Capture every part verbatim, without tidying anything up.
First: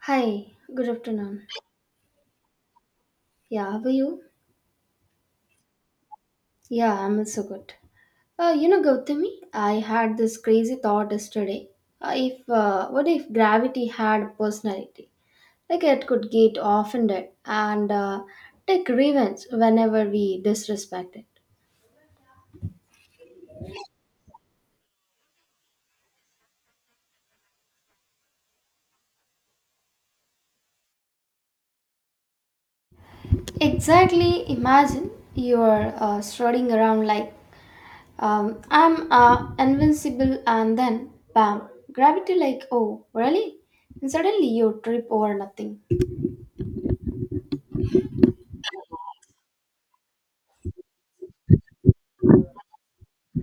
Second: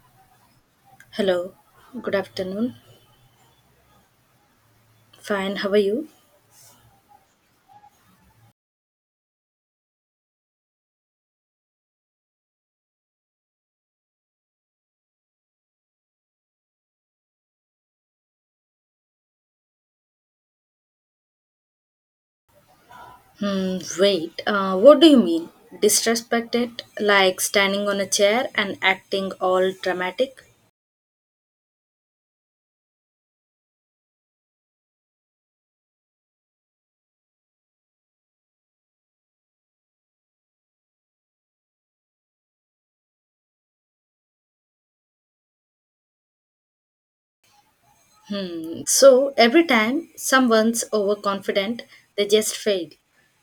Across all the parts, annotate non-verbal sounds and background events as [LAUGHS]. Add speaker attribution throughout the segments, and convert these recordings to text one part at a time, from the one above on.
Speaker 1: Hi, good afternoon.
Speaker 2: Hello, good afternoon.
Speaker 1: Yeah, how are you?
Speaker 2: Fine, how are you?
Speaker 1: Yeah, I'm also good. Uh, you know, Gautami, I had this crazy thought yesterday. Uh, if uh, What if gravity had a personality? Like it could get offended and uh, take revenge whenever we disrespect it.
Speaker 2: Hmm, wait, uh, what do you mean? Disrespected? Like standing on a chair and acting all dramatic?
Speaker 1: Exactly. Imagine you are uh, strutting around like um, I'm uh, invincible, and then bam, gravity like, oh really? And suddenly you trip over nothing.
Speaker 2: Hmm, so every time someone's overconfident, they just fail.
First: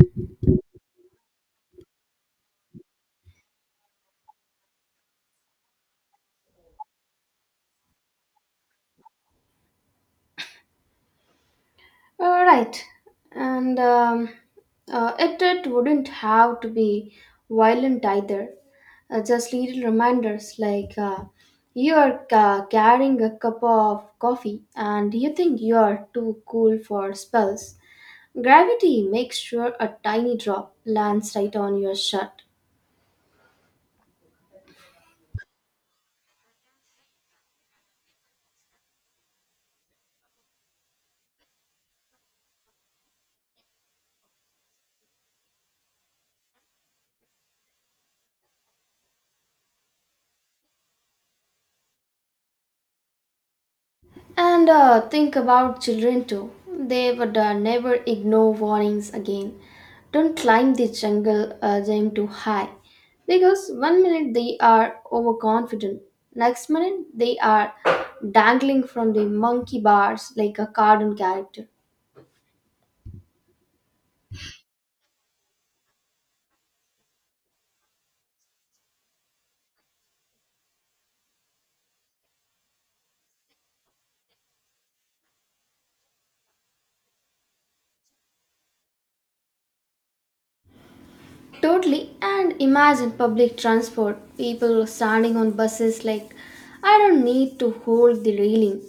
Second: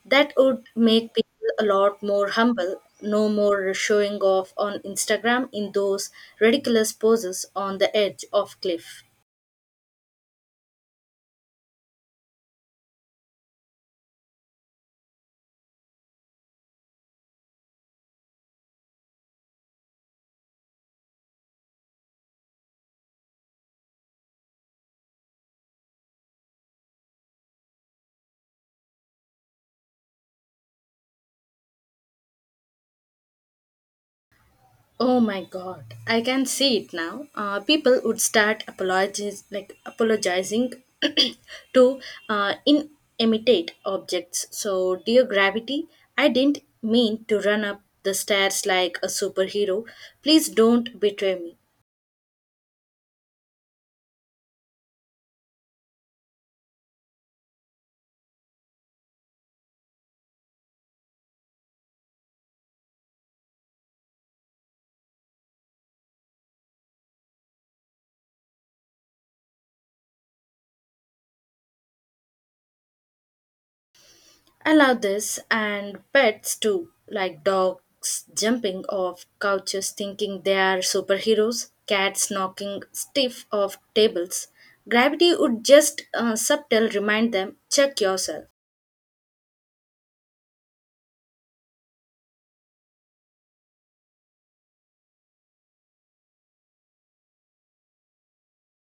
Speaker 2: That would make people a lot more humble, no more showing off on Instagram in those ridiculous poses on the edge of cliff.
Speaker 1: Uh, right, and um, uh, it it wouldn't have to be violent either. Uh, just little reminders like, uh, you are uh, carrying a cup of coffee and you think you are too cool for spells. Gravity makes sure a tiny drop lands right on your shirt.
Speaker 2: Oh my god, I can see it now. Uh, people would start apologies, like apologizing [CLEARS THROAT] to uh, inanimate objects. So, dear gravity, I didn't mean to run up the stairs like a superhero. Please don't betray me.
Speaker 1: And uh, think about children too. They would uh, never ignore warnings again. Don't climb the jungle uh, gym too high. Because one minute they are overconfident, next minute they are dangling from the monkey bars like a cartoon character.
Speaker 2: I love this, and pets too, like dogs jumping off couches thinking they are superheroes, cats knocking stiff off tables. Gravity would just uh, subtle remind them check yourself.
Speaker 1: Totally, and imagine public transport, people standing on buses like, I don't need to hold the railing.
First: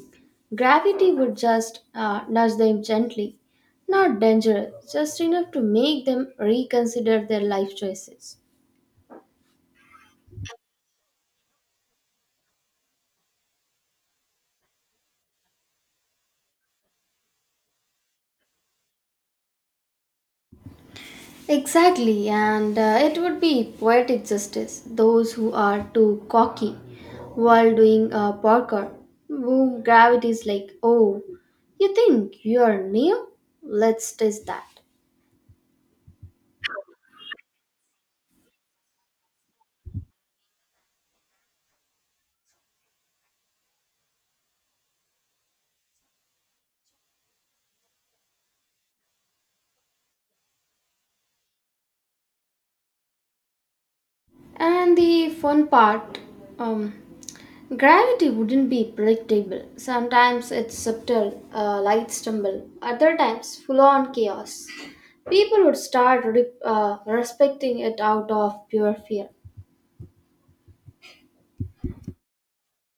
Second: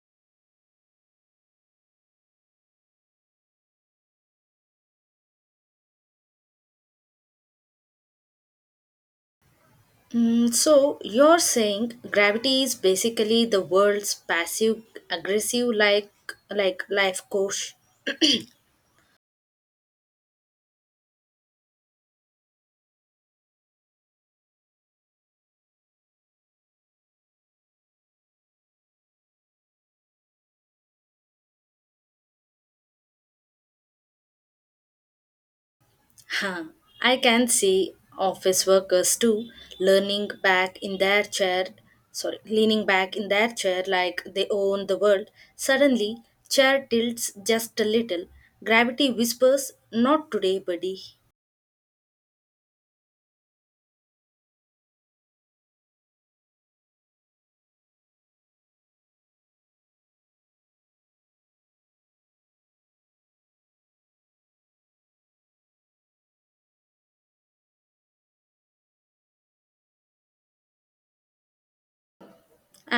Speaker 1: Gravity would just uh, nudge them gently, not dangerous, just enough to make them reconsider their life choices.
Speaker 2: Mm, so you're saying gravity is basically the world's passive aggressive like like life coach.
Speaker 1: Exactly, and uh, it would be poetic justice. Those who are too cocky while doing uh, parkour, boom, gravity is like, oh, you think you are new? Let's test that.
Speaker 2: Huh. I can see office workers too learning back in their chair, sorry, leaning back in their chair like they own the world. Suddenly, chair tilts just a little. Gravity whispers, not today, buddy.
Speaker 1: And the fun part, um, gravity wouldn't be predictable. Sometimes it's subtle, uh, light stumble, other times full on chaos. People would start re- uh, respecting it out of pure fear.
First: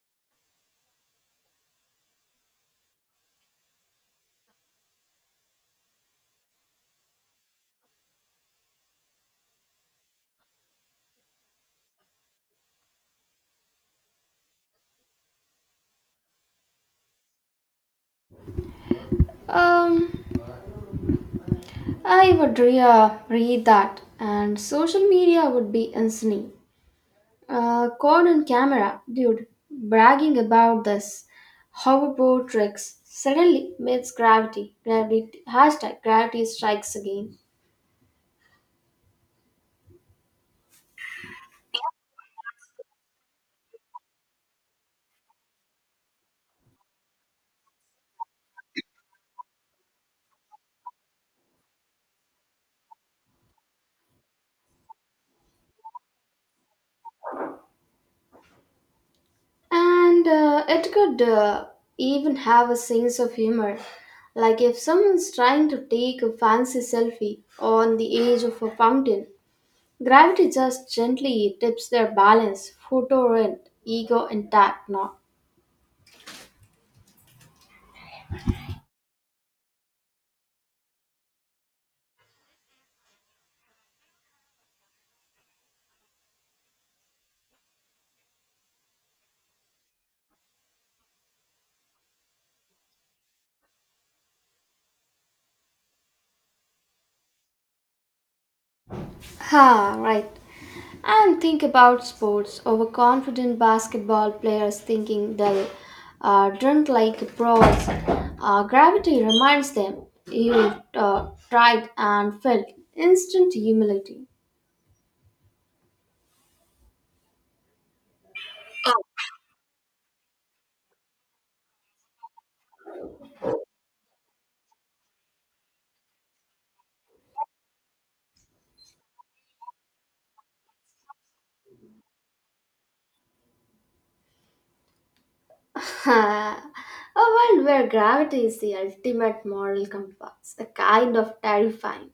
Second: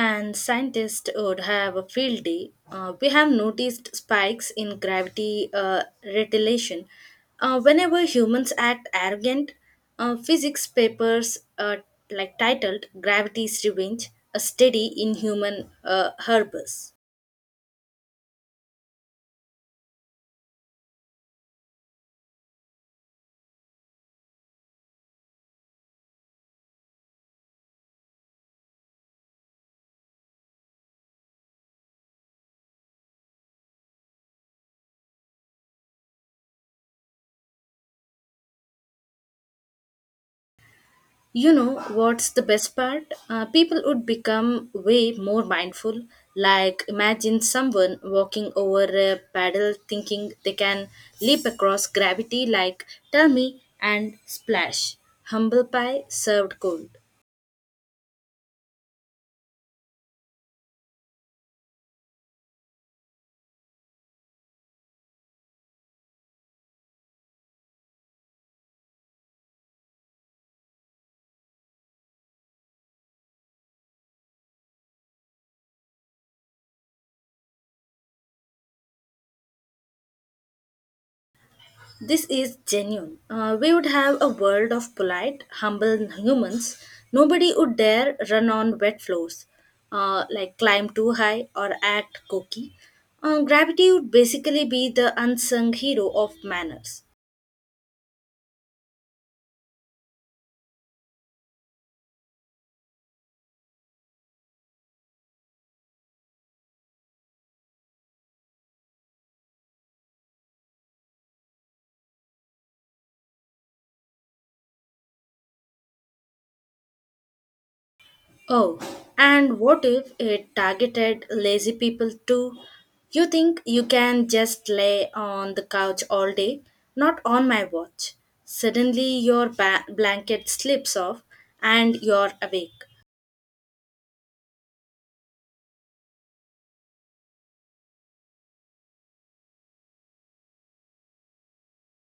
Speaker 2: And scientists would have a field day. Uh, we have noticed spikes in gravity uh, retardation. Uh, whenever humans act arrogant, uh, physics papers uh, like titled Gravity's Revenge, a study in human uh, hubris.
Speaker 1: Um, I would re- uh, read that, and social media would be insane. Uh, caught on camera, dude, bragging about this hoverboard tricks suddenly meets gravity. Gravity hashtag gravity strikes again,
Speaker 2: You know what's the best part? Uh, people would become way more mindful. Like, imagine someone walking over a paddle thinking they can leap across gravity, like, tell me, and splash. Humble pie served cold.
Speaker 1: and uh, it could uh, even have a sense of humor. Like if someone's trying to take a fancy selfie on the edge of a fountain, gravity just gently tips their balance. Photo rent, ego intact, not.
Speaker 2: This is genuine. Uh, we would have a world of polite, humble humans. Nobody would dare run on wet floors, uh, like climb too high or act cocky. Uh, gravity would basically be the unsung hero of manners.
Speaker 1: Ha, right. And think about sports. Overconfident basketball players thinking they'll uh, drink like pros. Uh, gravity reminds them you uh, tried and failed. Instant humility.
Speaker 2: Oh, and what if it targeted lazy people too? You think you can just lay on the couch all day? Not on my watch. Suddenly your ba- blanket slips off and you're awake.
Speaker 1: [LAUGHS] A world where gravity is the ultimate moral compass. A kind of terrifying,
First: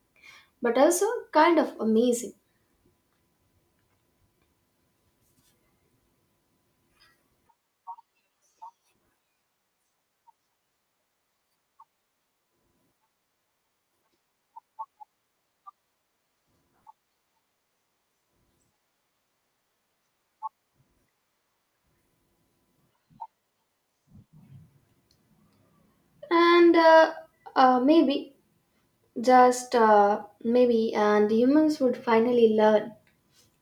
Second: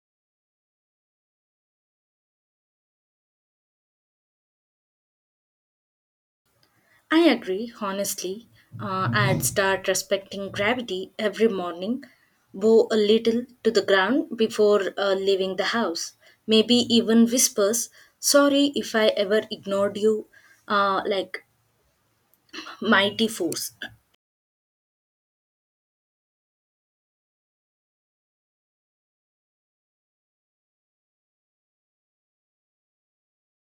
Speaker 1: but also kind of amazing.
Speaker 2: I agree, honestly. Uh, I'd start respecting gravity every morning, bow a little to the ground before uh, leaving the house. Maybe even whispers, sorry if I ever ignored you, uh, like mighty force.
Speaker 1: And uh, uh, maybe, just uh, maybe, and humans would finally learn,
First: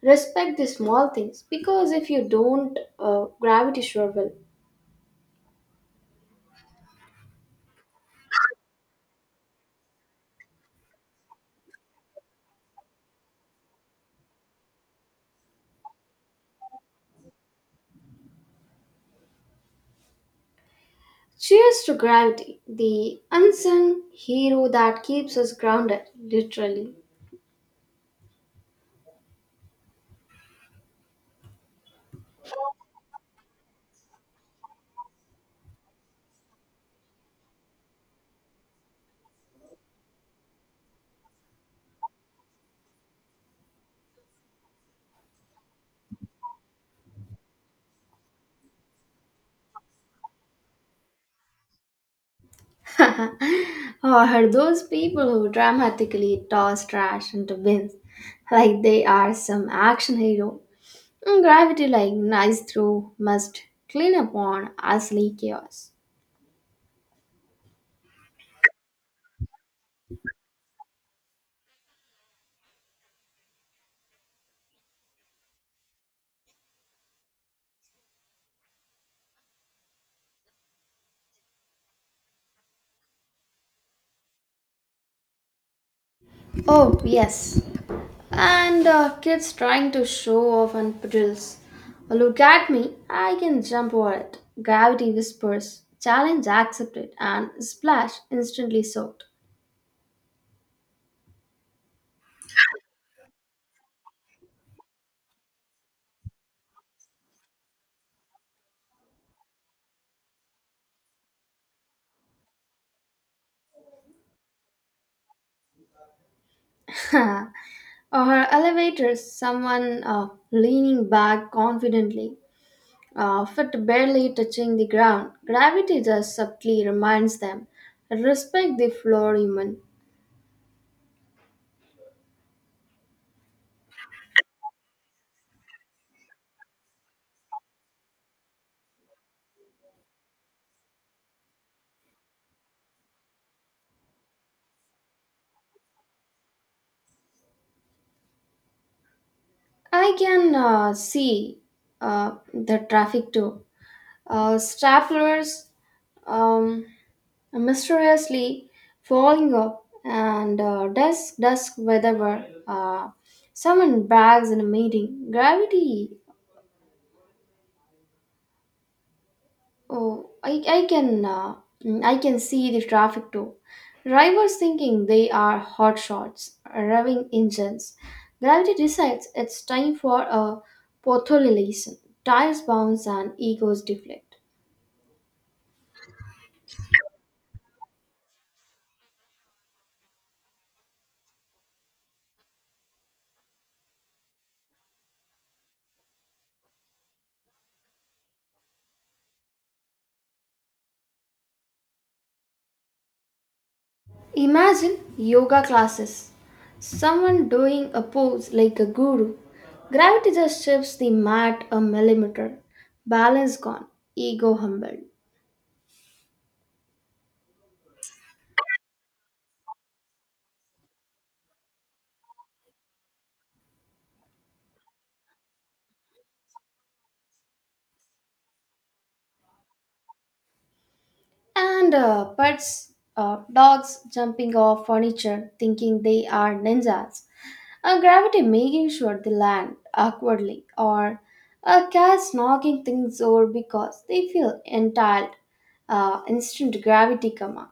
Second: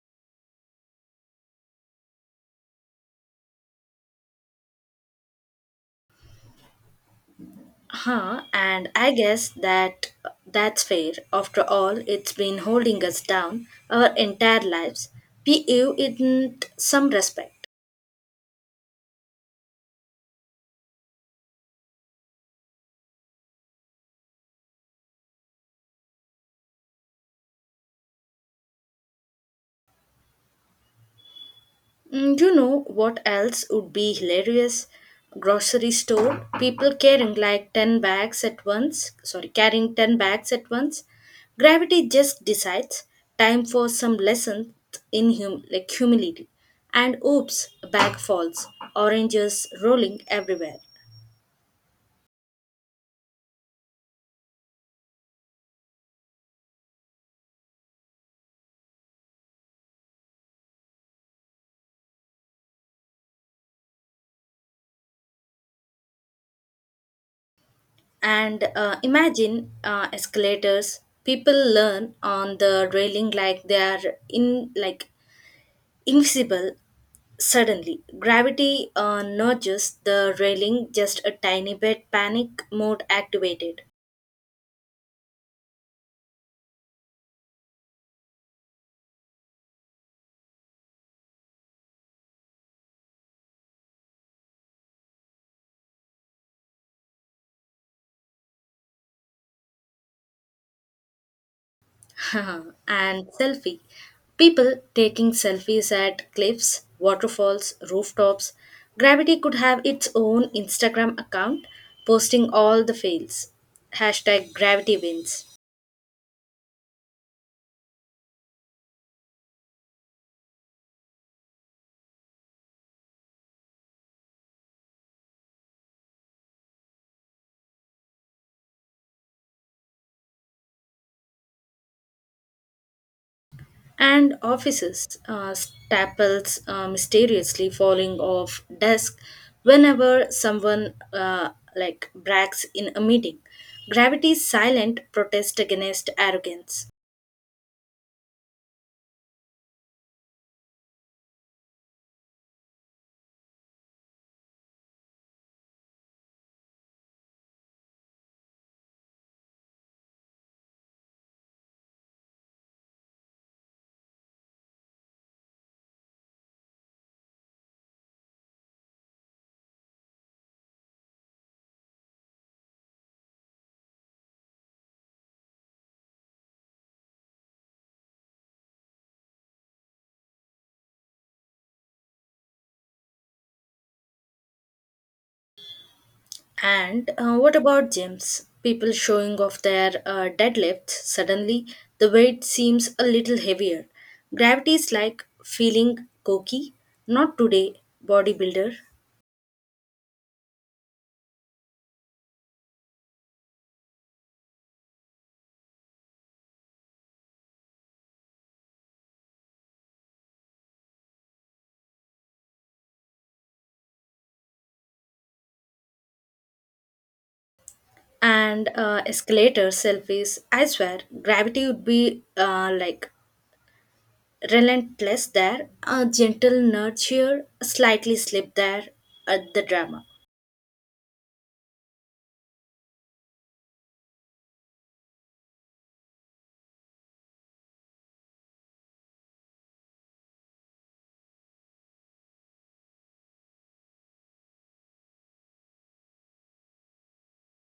Speaker 1: respect the small things, because if you don't, uh, gravity sure will.
Speaker 2: Huh, and I guess that that's fair. After all, it's been holding us down our entire lives. We owe it some respect.
Speaker 1: Cheers to gravity, the unsung hero that keeps us grounded, literally.
Speaker 2: Mm, you know what else would be hilarious? Grocery store, people carrying like ten bags at once, sorry, carrying ten bags at once. Gravity just decides time for some lesson in hum- like humility. And oops, a bag falls, oranges rolling everywhere.
Speaker 1: [LAUGHS] Or those people who dramatically toss trash into bins like they are some action hero. Mm, gravity, like nice through, must clean up on ugly chaos.
Speaker 2: And uh, imagine uh, escalators, people learn on the railing like they are in like invisible. Suddenly, gravity uh, nudges the railing just a tiny bit, panic mode activated.
Speaker 1: Oh, yes, and uh, kids trying to show off on drills. Well, look at me, I can jump over it. Gravity whispers, challenge accepted, and splash instantly soaked.
Speaker 2: [LAUGHS] And selfie. People taking selfies at cliffs, waterfalls, rooftops. Gravity could have its own Instagram account posting all the fails. Hashtag gravity wins.
Speaker 1: [LAUGHS] Or elevators, someone uh, leaning back confidently, uh, foot barely touching the ground. Gravity just subtly reminds them, respect the floor, human.
Speaker 2: And offices, uh, staples uh, mysteriously falling off desk whenever someone, uh, like, brags in a meeting, gravity's silent protest against arrogance.
Speaker 1: I can uh, see uh, the traffic too. Uh, stragglers, um, mysteriously falling up and uh, dusk dusk wherever uh, someone brags in a meeting gravity oh i, I can uh, mm, i can see the traffic too, drivers thinking they are hot shots revving engines, gravity decides it's time for a potholilation, tires bounce and egos deflect.
Speaker 2: And uh, what about gyms, people showing off their uh, deadlifts, suddenly the weight seems a little heavier, gravity is like feeling cocky, not today, bodybuilder.
Speaker 1: Imagine yoga classes. Someone doing a pose like a guru. Gravity just shifts the mat a millimeter. Balance gone, ego humbled.
Speaker 2: And uh, escalator selfies. I swear, gravity would be uh, like relentless there. A gentle nurture, a slightly slip there at the drama.
Speaker 1: And uh, pets, uh, dogs jumping off furniture thinking they are ninjas. A gravity making sure they land awkwardly. Or a cat knocking things over because they feel entitled. Uh, instant gravity karma.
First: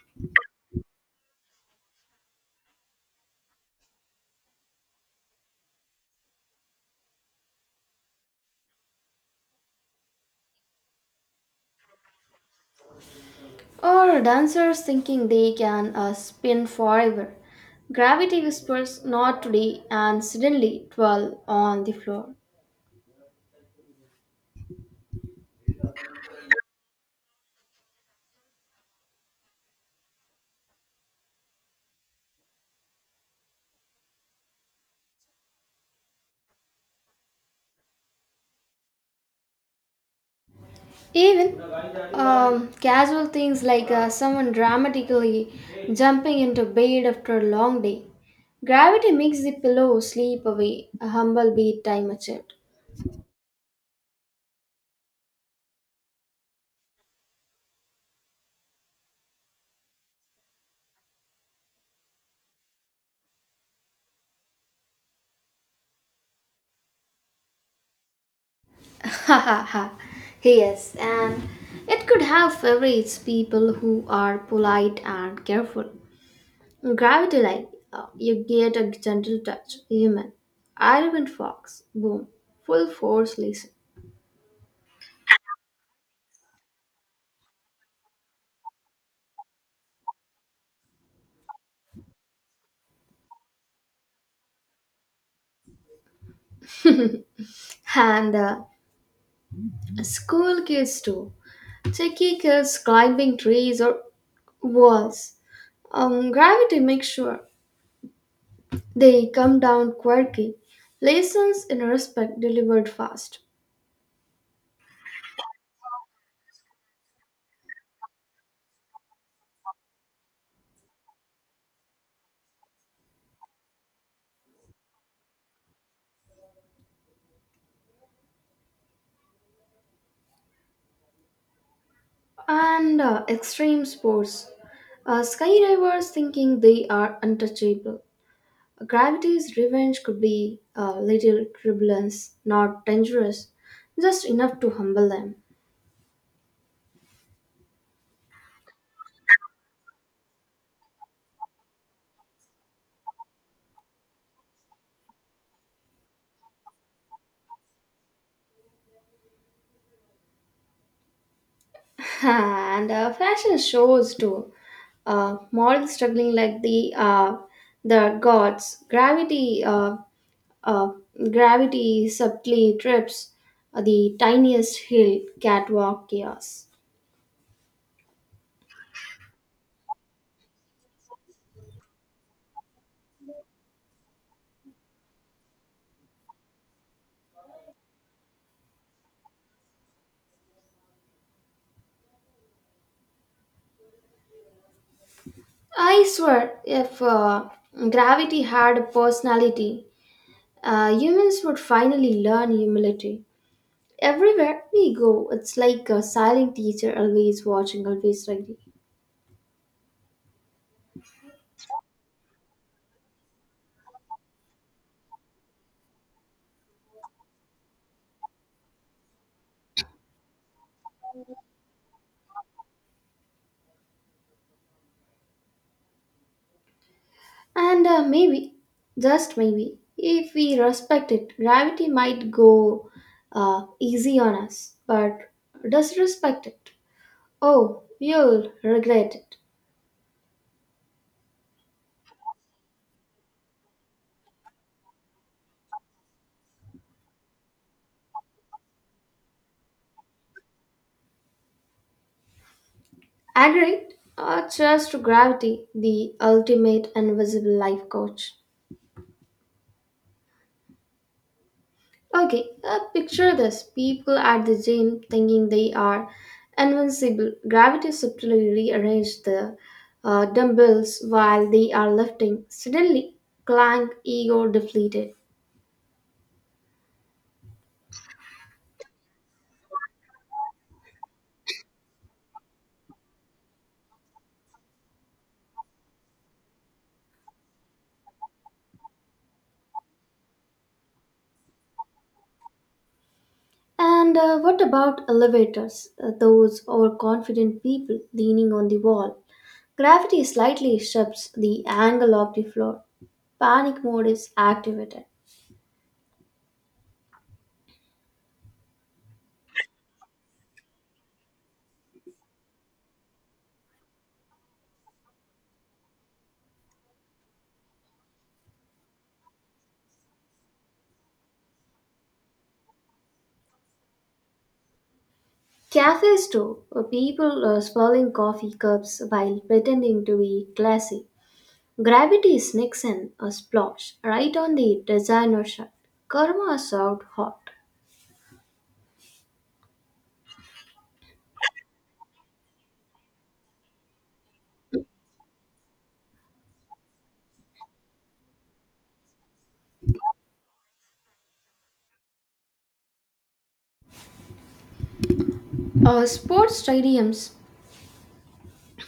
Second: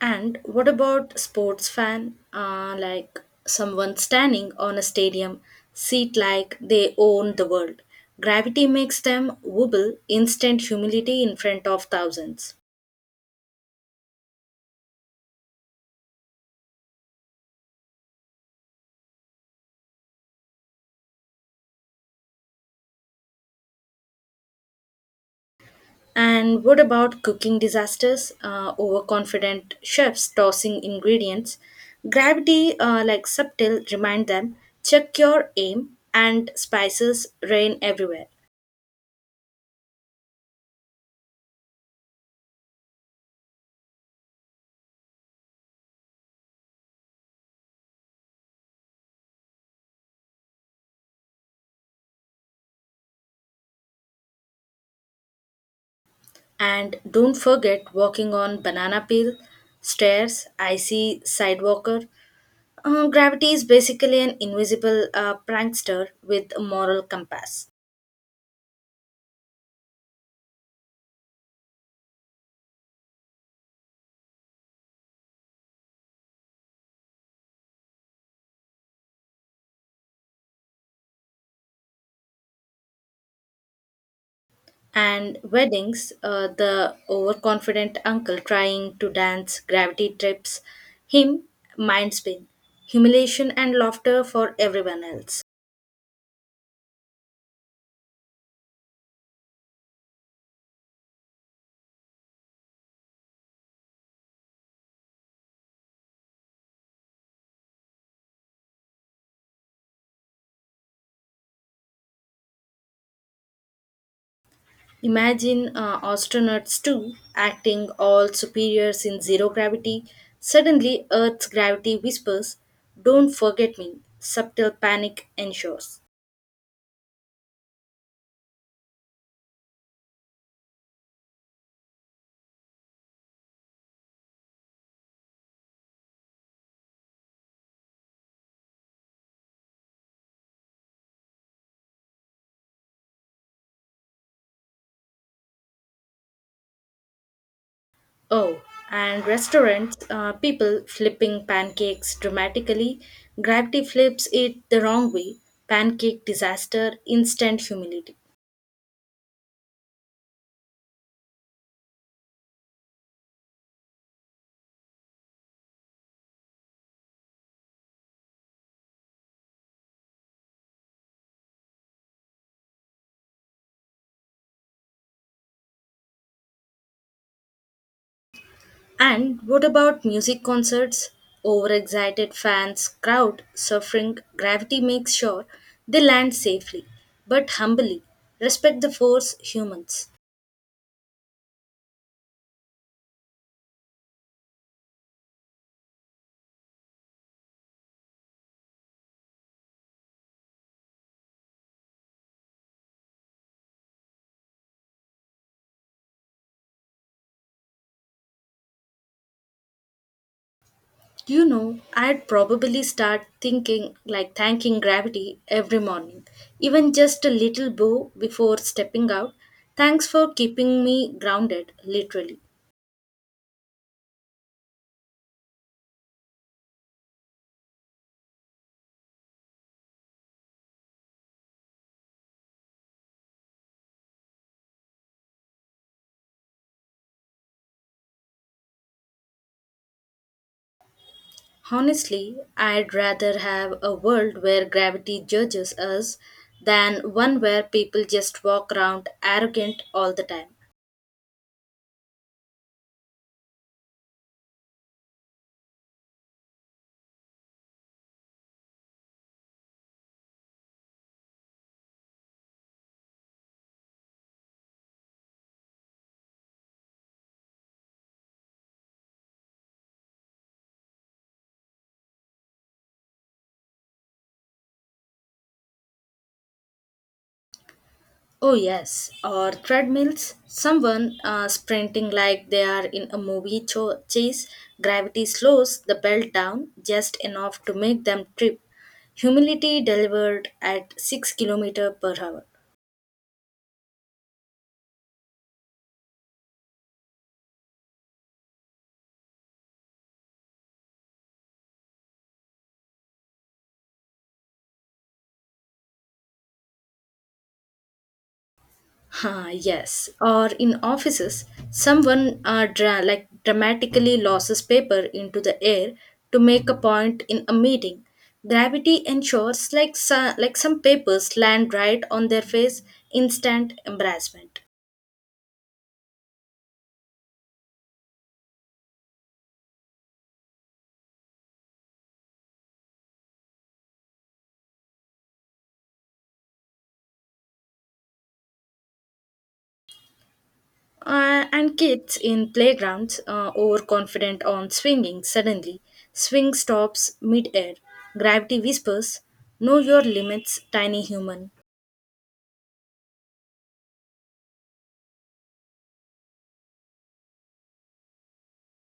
Speaker 2: And what about sports fan? Uh, like someone standing on a stadium seat like they own the world. Gravity makes them wobble, instant humility in front of thousands.
Speaker 1: Or dancers thinking they can uh, spin forever. Gravity whispers not today, and suddenly twirl on the floor.
Speaker 2: And what about cooking disasters? Uh, overconfident chefs tossing ingredients. Gravity, uh, like subtle, remind them check your aim, and spices rain everywhere.
Speaker 1: Even um, casual things like, uh, someone dramatically jumping into bed after a long day. Gravity makes the pillow sleep away, a humble beat time achieved.
Speaker 2: And don't forget walking on banana peel, stairs, icy sidewalker. Uh, gravity is basically an invisible uh, prankster with a moral compass.
Speaker 1: Ha ha ha. Yes, and it could have favorites, people who are polite and careful. Gravity like, uh, you get a gentle touch, human. Irvin Fox, boom, full force listen.
Speaker 2: And weddings, uh, the overconfident uncle trying to dance, gravity trips him, mind spin, humiliation and laughter for everyone else.
Speaker 1: [LAUGHS] And uh, school kids too. Cheeky kids climbing trees or walls. Um, gravity makes sure they come down quirky. Lessons in respect delivered fast.
Speaker 2: Imagine uh, astronauts too, acting all superiors in zero gravity. Suddenly, Earth's gravity whispers, don't forget me. Subtle panic ensures.
Speaker 1: And uh, extreme sports. Uh, skydivers thinking they are untouchable. Gravity's revenge could be a little turbulence, not dangerous, just enough to humble them.
Speaker 2: Oh, and restaurants, uh, people flipping pancakes dramatically. Gravity flips it the wrong way. Pancake disaster, instant humility.
Speaker 1: [LAUGHS] And uh, fashion shows too. Uh, models struggling like the uh, the gods. Gravity, uh, uh, gravity subtly trips the tiniest hill. Catwalk chaos.
Speaker 2: And what about music concerts? Overexcited fans, crowd suffering, gravity makes sure they land safely, but humbly. Respect the force, humans.
Speaker 1: I swear, if uh, gravity had a personality, uh, humans would finally learn humility. Everywhere we go, it's like a silent teacher, always watching, always ready.
Speaker 2: You know, I'd probably start thinking like thanking gravity every morning, even just a little bow before stepping out. Thanks for keeping me grounded, literally.
Speaker 1: And uh, maybe, just maybe, if we respect it, gravity might go uh, easy on us. But disrespect it. Oh, you'll regret it.
Speaker 2: Honestly, I'd rather have a world where gravity judges us than one where people just walk around arrogant all the time.
Speaker 1: Agreed? Uh, cheers to gravity, the ultimate invisible life coach. Okay, uh, picture this, people at the gym thinking they are invincible. Gravity subtly rearranges the uh, dumbbells while they are lifting. Suddenly, clank, ego deflated.
Speaker 2: Oh yes, or treadmills. Someone uh, sprinting like they are in a movie cho- chase. Gravity slows the belt down just enough to make them trip. Humility delivered at six kilometers per hour.
Speaker 1: And uh, what about elevators? Uh, those overconfident people leaning on the wall. Gravity slightly shifts the angle of the floor. Panic mode is activated.
Speaker 2: Huh, yes, or in offices, someone uh, dra- like dramatically loses paper into the air to make a point in a meeting. Gravity ensures like, so- like some papers land right on their face, instant embarrassment.
Speaker 1: Cafes too. Uh, people uh, swirling coffee cups while pretending to be classy. Gravity sneaks in a splash right on the designer shirt. Karma served hot.
Speaker 2: Uh, and kids in playgrounds, uh, overconfident on swinging, suddenly swing stops mid-air. Gravity whispers, "Know your limits, tiny human."
Speaker 1: Uh, sports stadiums,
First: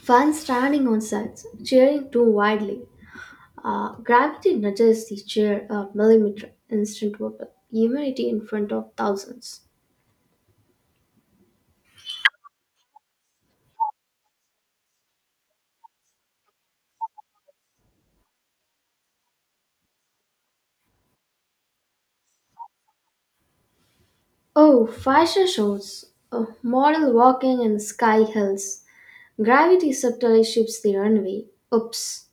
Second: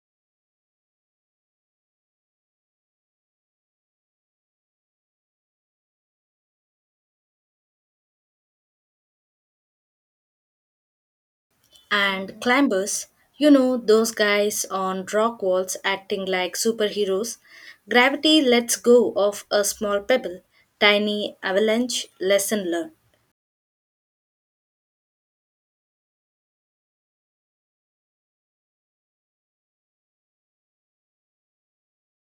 Speaker 1: fans standing on sides, cheering too widely. Uh, gravity nudges the chair a millimeter, instant wobble, humility in front of thousands.
Speaker 2: And climbers, you know those guys on rock walls acting like superheroes. Gravity lets go of a small pebble. Tiny avalanche. Lesson learned.
Speaker 1: Oh, fashion shows, uh, model walking in sky hills, gravity subtly shifts the runway. Oops.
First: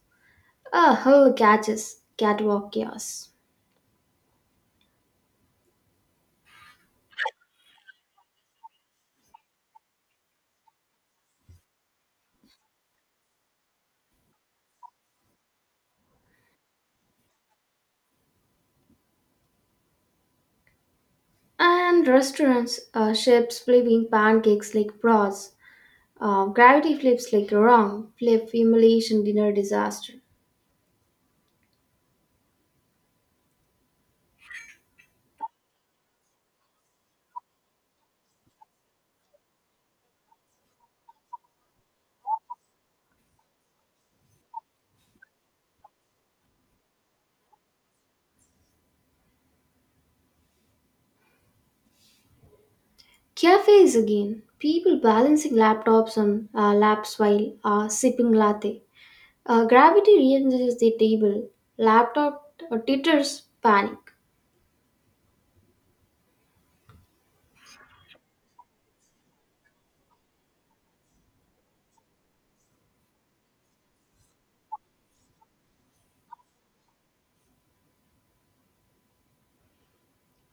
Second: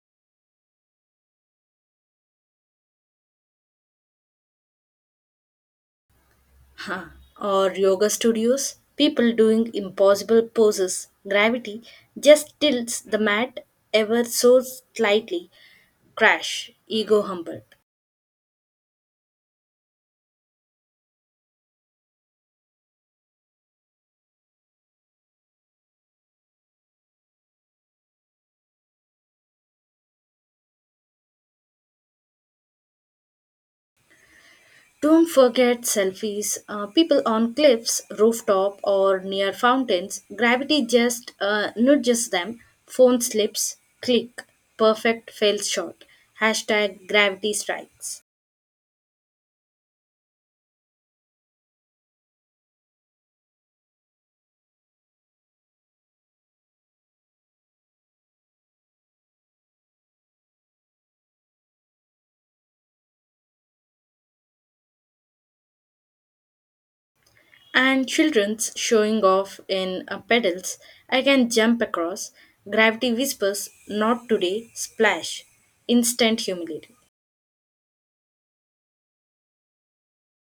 Speaker 1: A hull catches, catwalk chaos.
Speaker 2: Huh. Or yoga studios, people doing impossible poses. Gravity just tilts the mat ever so slightly. Crash, ego humbled.
Speaker 1: And restaurants, uh, ships flipping pancakes like bras. Uh, gravity flips like a wrong, flip humiliation dinner disaster.
Speaker 2: Don't forget selfies. Uh, people on cliffs, rooftop, or near fountains. Gravity just uh, nudges them. Phone slips. Click. Perfect fails shot. Hashtag gravity strikes.
Speaker 1: Cafes again, people balancing laptops on uh, laps while uh, sipping latte. Uh, gravity re-enters the table, laptop uh, titters, panic.
Speaker 2: And children's showing off in uh, pedals. I can jump across. Gravity whispers, not today, splash. Instant humility.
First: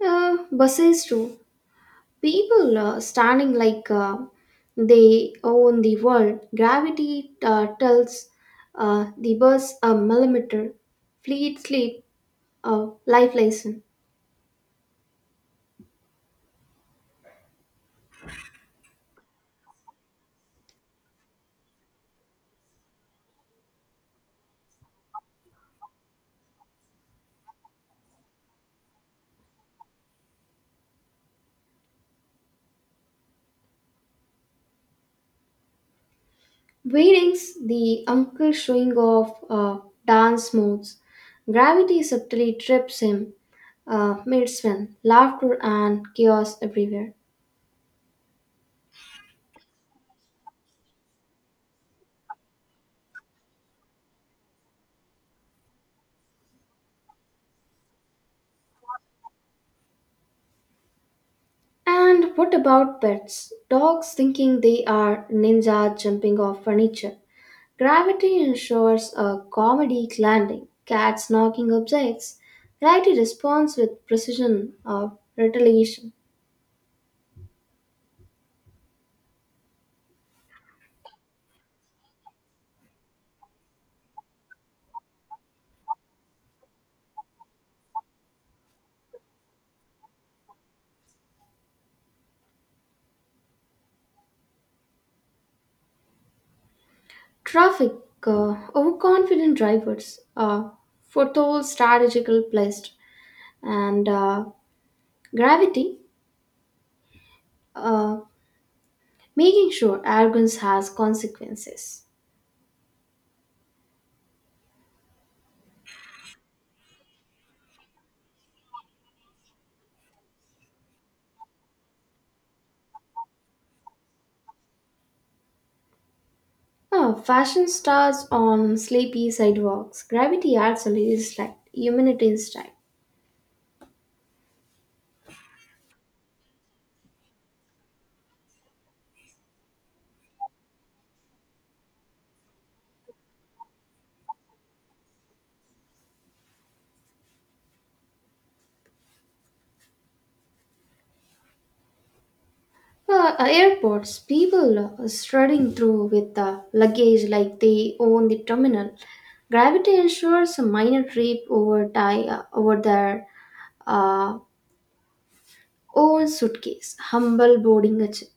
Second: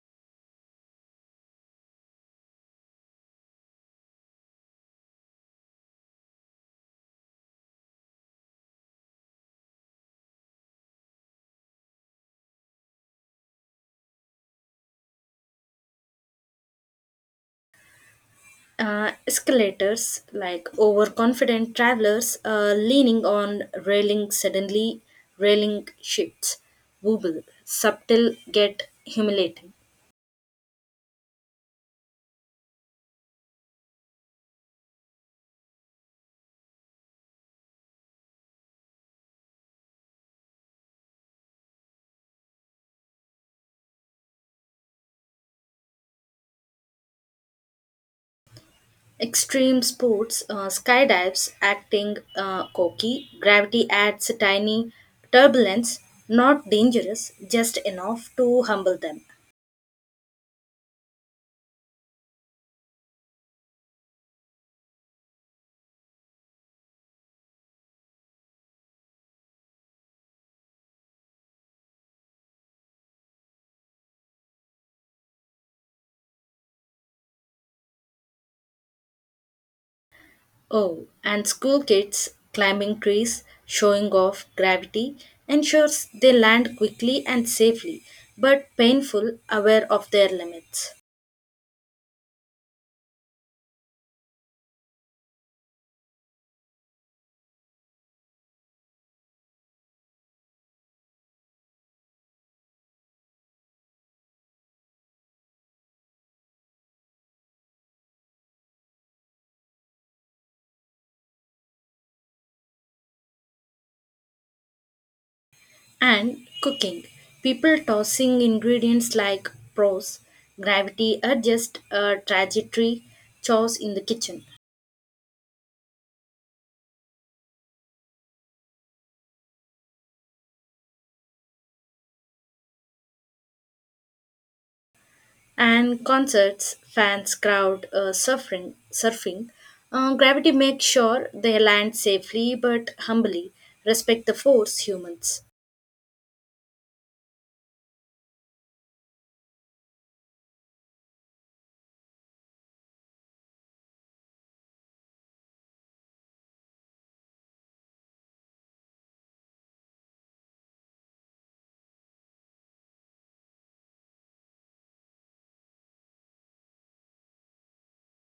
Speaker 1: Uh, buses too. People uh, standing like uh, they own the world. Gravity uh, tells uh, the bus a millimeter. Fleet sleep, uh, life lesson.
Speaker 2: Uh, escalators, like overconfident travelers uh, leaning on railing, suddenly railing shifts. Wobble, subtle, get humiliating.
Speaker 1: Weddings, the uncle showing off uh, dance moves. Gravity subtly trips him uh, mid swim, laughter and chaos everywhere.
Speaker 2: Extreme sports, uh, skydives, acting uh, cocky, gravity adds a tiny turbulence, not dangerous, just enough to humble them.
Speaker 1: And what about pets? Dogs thinking they are ninja jumping off furniture. Gravity ensures a comedic landing, cats knocking objects, righty responds with precision or retaliation.
Speaker 2: Oh, and school kids climbing trees, showing off gravity, ensures they land quickly and safely, but painful, aware of their limits.
Speaker 1: Traffic, uh, overconfident drivers, uh, foretold strategical plays, and uh, gravity, uh, making sure arrogance has consequences.
Speaker 2: And cooking, people tossing ingredients like pros, gravity adjust a trajectory, chores in the kitchen.
Speaker 1: Oh, fashion stars on sleepy sidewalks. Gravity actually is like humanity instinct.
Speaker 2: And concerts, fans crowd uh, surfing. surfing. Uh, gravity makes sure they land safely but humbly, respect the force humans.
Speaker 1: Uh, uh, airports, people uh, strutting through with the luggage like they own the terminal. Gravity ensures a minor trip over, ti- uh, over their uh, own suitcase. Humble boarding a jet.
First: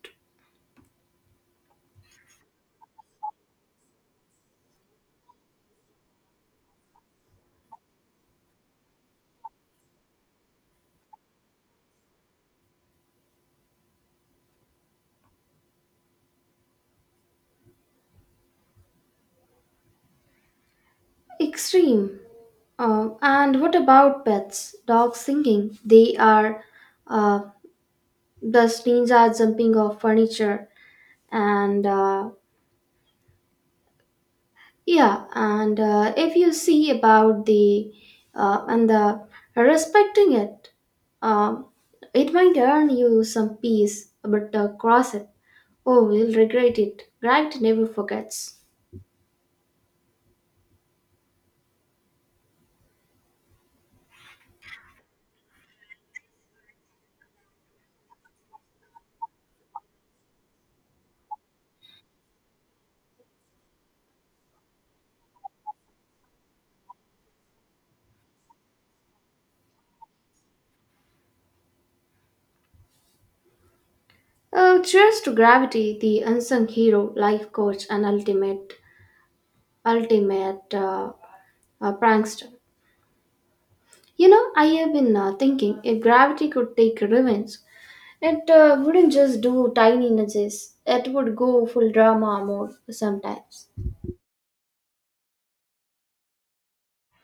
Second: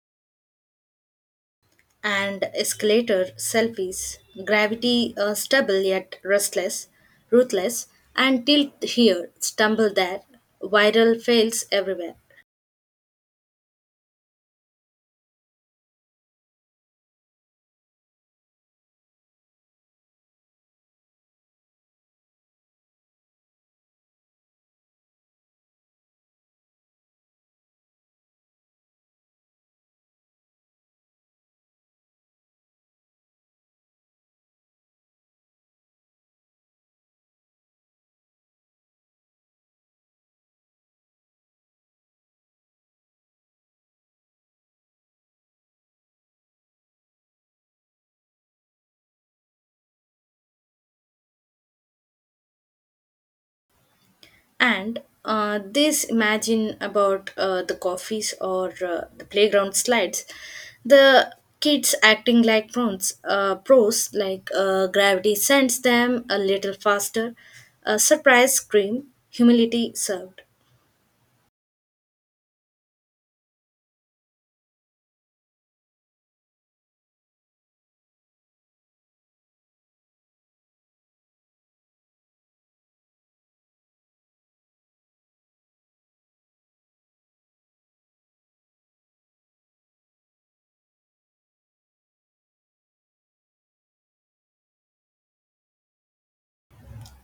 Speaker 2: And escalator selfies, gravity uh, stable yet restless, ruthless, and tilt here, stumble there, viral fails everywhere.
Speaker 1: Extreme. Uh, and what about pets? Dogs singing. They are uh, the ninja jumping off furniture and uh, yeah, and uh, if you see about the uh, and the respecting it, um, it might earn you some peace, but uh, cross it. Oh, we'll regret it. Gravity never forgets.
Speaker 2: And uh, this imagine about uh, the coffees or uh, the playground slides, the kids acting like pros, uh, pros like uh, gravity sends them a little faster, a surprise scream, humility served.
Speaker 1: Uh, cheers to gravity, the unsung hero, life coach, and ultimate, ultimate uh, uh, prankster. You know, I have been uh, thinking, if gravity could take revenge, it uh, wouldn't just do tiny nudges, it would go full drama mode sometimes.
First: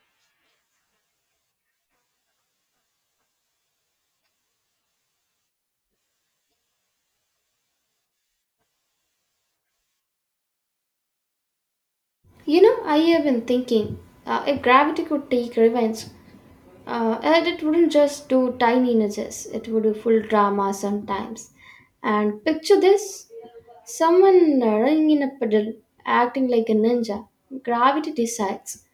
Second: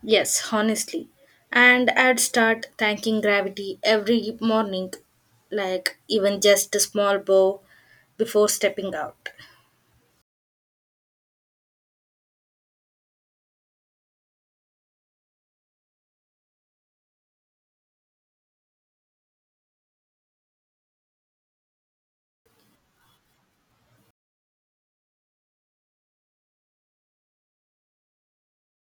Speaker 2: Yes, honestly. And I'd start thanking gravity every morning, like even just a small bow before stepping out.
Speaker 1: You know, I have been thinking, uh, if gravity could take revenge, uh, and it wouldn't just do tiny nudges, it would do full drama sometimes. And picture this, someone running in a puddle, acting like a ninja. Gravity decides,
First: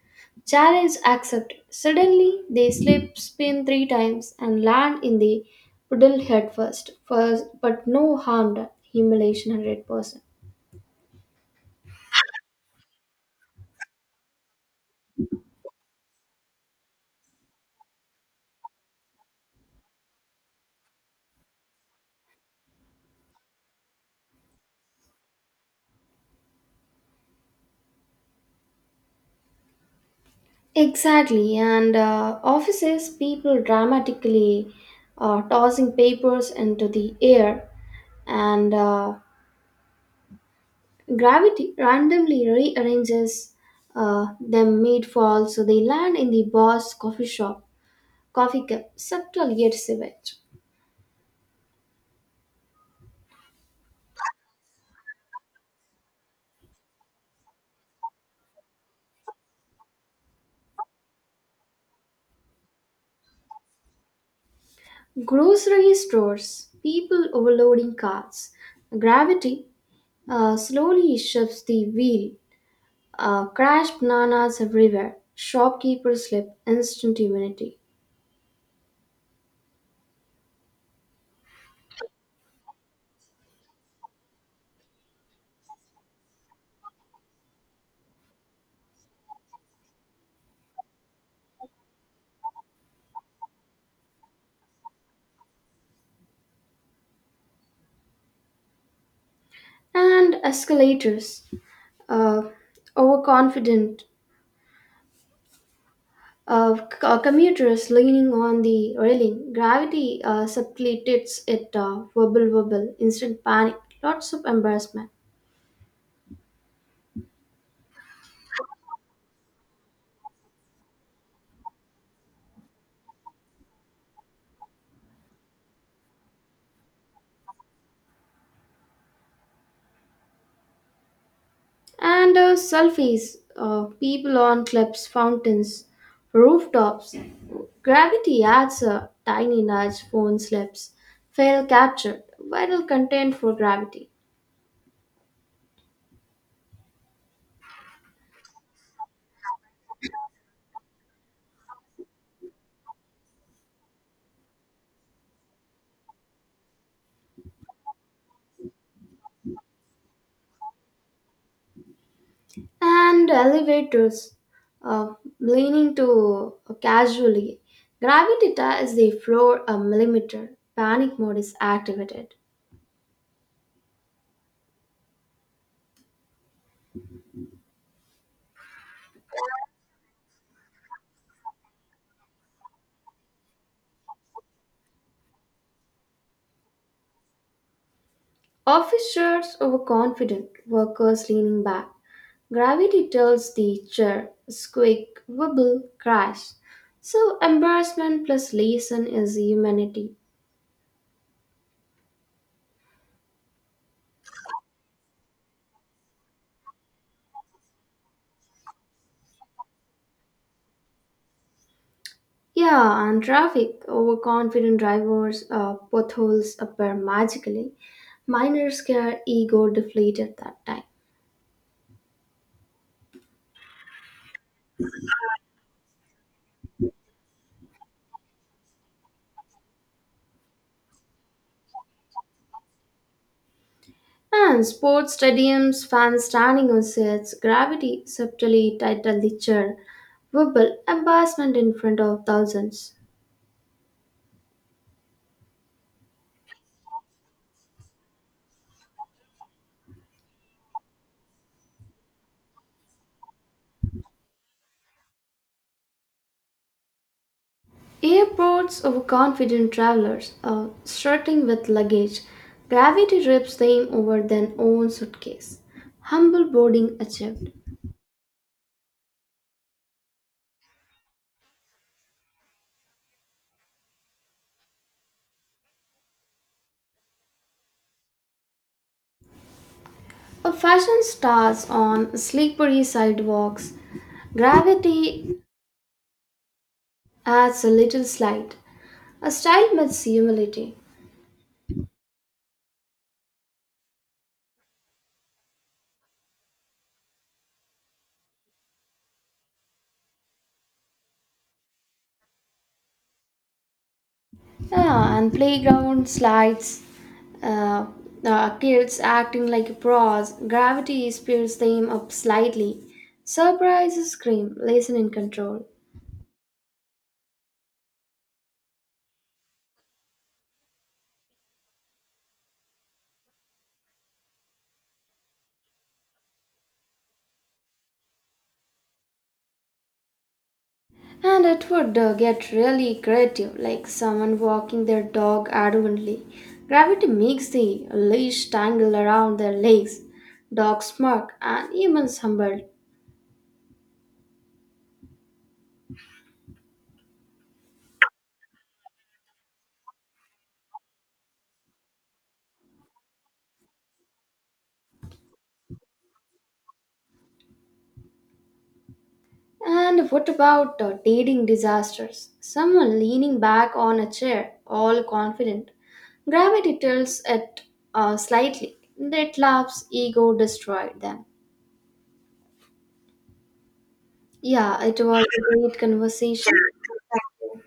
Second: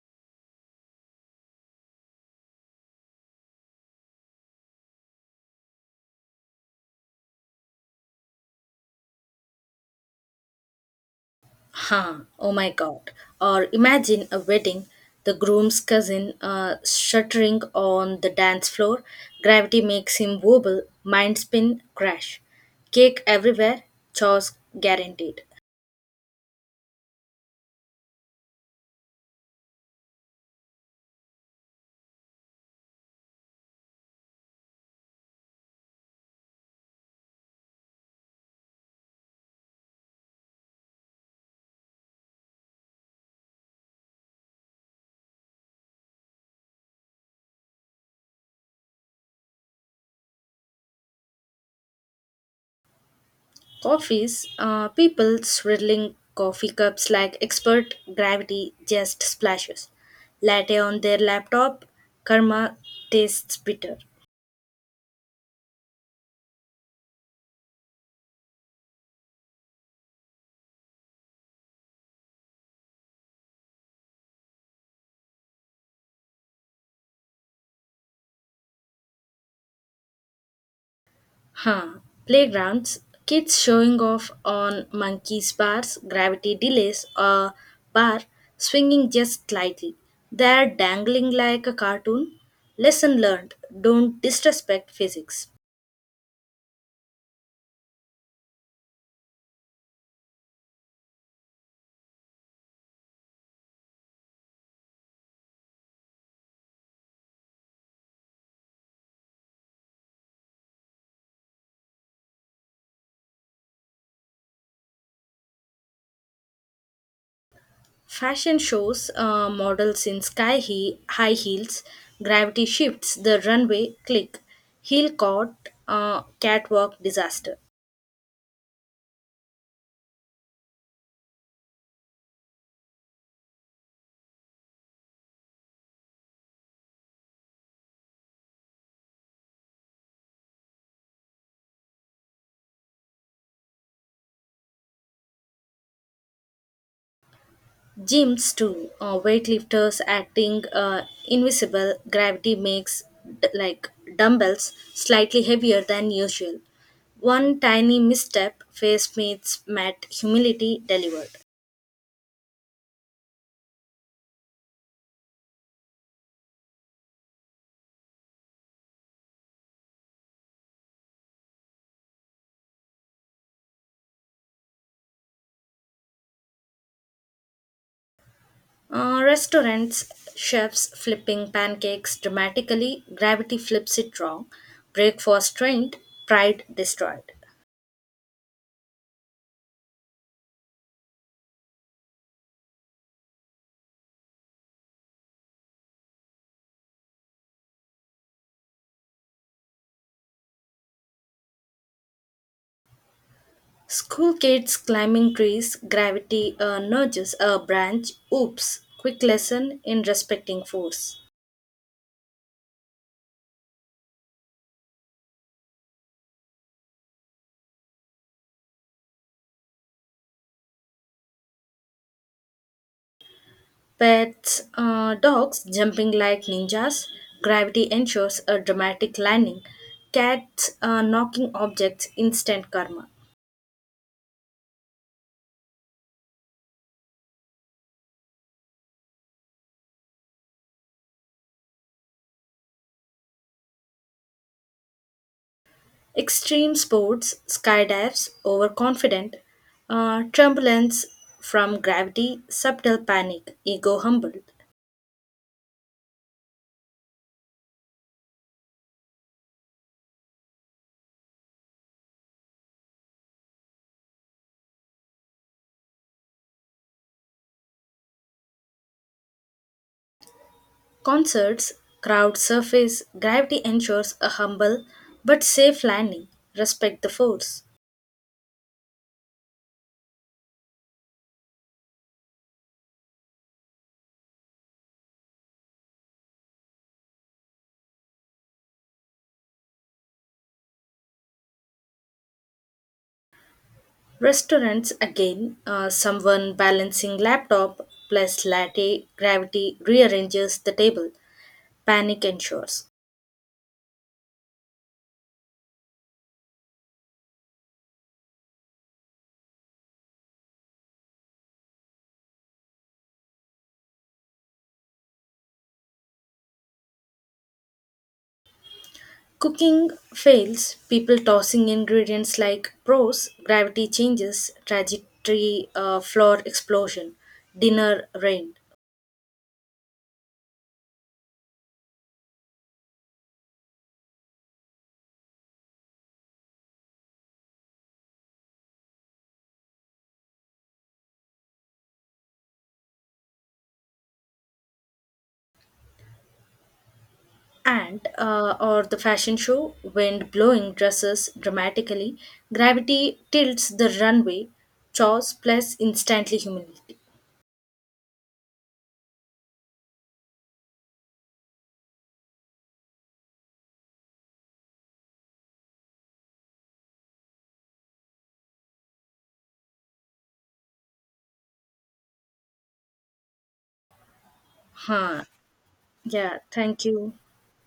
Speaker 1: challenge accepted. Suddenly, they slip, spin three times, and land in the puddle head first. First, but no harm done. Humiliation one hundred percent.
Speaker 2: Huh, oh my god. Or imagine a wedding, the groom's cousin uh, shuddering on the dance floor, gravity makes him wobble, mind spin, crash. Cake everywhere, chores guaranteed.
Speaker 1: Exactly, and uh, offices people dramatically uh, tossing papers into the air, and uh, gravity randomly rearranges uh, them mid-fall, so they land in the boss coffee shop, coffee cup, subtle yet savage.
Speaker 2: Coffees, uh, people swirling coffee cups like expert, gravity just splashes. Latte on their laptop, karma tastes bitter.
Speaker 1: Grocery stores, people overloading carts, gravity uh, slowly shifts the wheel. Uh, crashed bananas everywhere. Shopkeepers slip instant immunity.
Speaker 2: Huh. Playgrounds, kids showing off on monkeys bars, gravity delays, a bar swinging just slightly. They're dangling like a cartoon. Lesson learned, don't disrespect physics.
Speaker 1: And escalators, uh, overconfident of c- uh, commuters leaning on the railing. Gravity uh, subtletes it, uh, wobble wobble, instant panic, lots of embarrassment.
Speaker 2: Fashion shows, uh, models in sky he- high heels, gravity shifts the runway, click, heel caught, uh, catwalk disaster.
Speaker 1: And uh, selfies, uh, people on cliffs, fountains, rooftops. Gravity adds a tiny nudge, phone slips, fail captured, vital content for gravity.
Speaker 2: Gyms too, uh, weightlifters acting uh, invisible, gravity makes d- like dumbbells slightly heavier than usual. One tiny misstep, face meets mat. Humility delivered.
Speaker 1: And elevators uh, leaning to uh, casually. Gravity ties the floor a millimeter. Panic mode is activated.
Speaker 2: Uh, restaurants, chefs flipping pancakes dramatically, gravity flips it wrong. Breakfast trained, pride destroyed.
Speaker 1: Office chairs overconfident, workers leaning back. Gravity tells the chair, squeak, wobble, crash. So embarrassment plus lesson is humanity.
Speaker 2: School kids climbing trees, gravity uh, nudges a branch. Oops, quick lesson in respecting force.
Speaker 1: Yeah, and traffic, overconfident drivers, uh, potholes appear magically. Minor scare ego deflated that time.
Speaker 2: Pets, uh, dogs jumping like ninjas, gravity ensures a dramatic landing, cats uh, knocking objects, instant karma.
Speaker 1: And sports stadiums, fans standing on seats, gravity subtly titled the chair, wobble, embarrassment in front of thousands.
Speaker 2: Extreme sports, skydives, overconfident, uh, turbulence from gravity, subtle panic, ego humbled.
Speaker 1: Airports, overconfident travelers, uh, strutting with luggage, gravity rips them over their own suitcase. Humble boarding achieved.
Speaker 2: Concerts, crowd surface, gravity ensures a humble but safe landing, respect the force.
Speaker 1: A fashion stars on slippery sidewalks, gravity adds a little slide. A style meets humility.
Speaker 2: Restaurants again, uh, someone balancing laptop plus latte, gravity rearranges the table. Panic ensures.
Speaker 1: Yeah, and playground slides, uh, uh, kids acting like pros, gravity spears them up slightly. Surprise scream, listen in control.
Speaker 2: Cooking fails, people tossing ingredients like pros, gravity changes, trajectory, uh, floor explosion, dinner rain,
Speaker 1: And it would uh, get really creative, like someone walking their dog arrogantly. Gravity makes the leash tangle around their legs. Dogs smirk and humans humble.
Speaker 2: and uh, or the fashion show, wind blowing dresses dramatically, gravity tilts the runway, chores plus instantly humility.
Speaker 1: And what about uh, dating disasters? Someone leaning back on a chair, all confident. Gravity tilts it uh, slightly. That laughs, ego destroyed them. Yeah, it was
Speaker 2: Huh.
Speaker 1: a great
Speaker 2: Yeah,
Speaker 1: conversation.
Speaker 2: thank you.
Speaker 1: Thank you.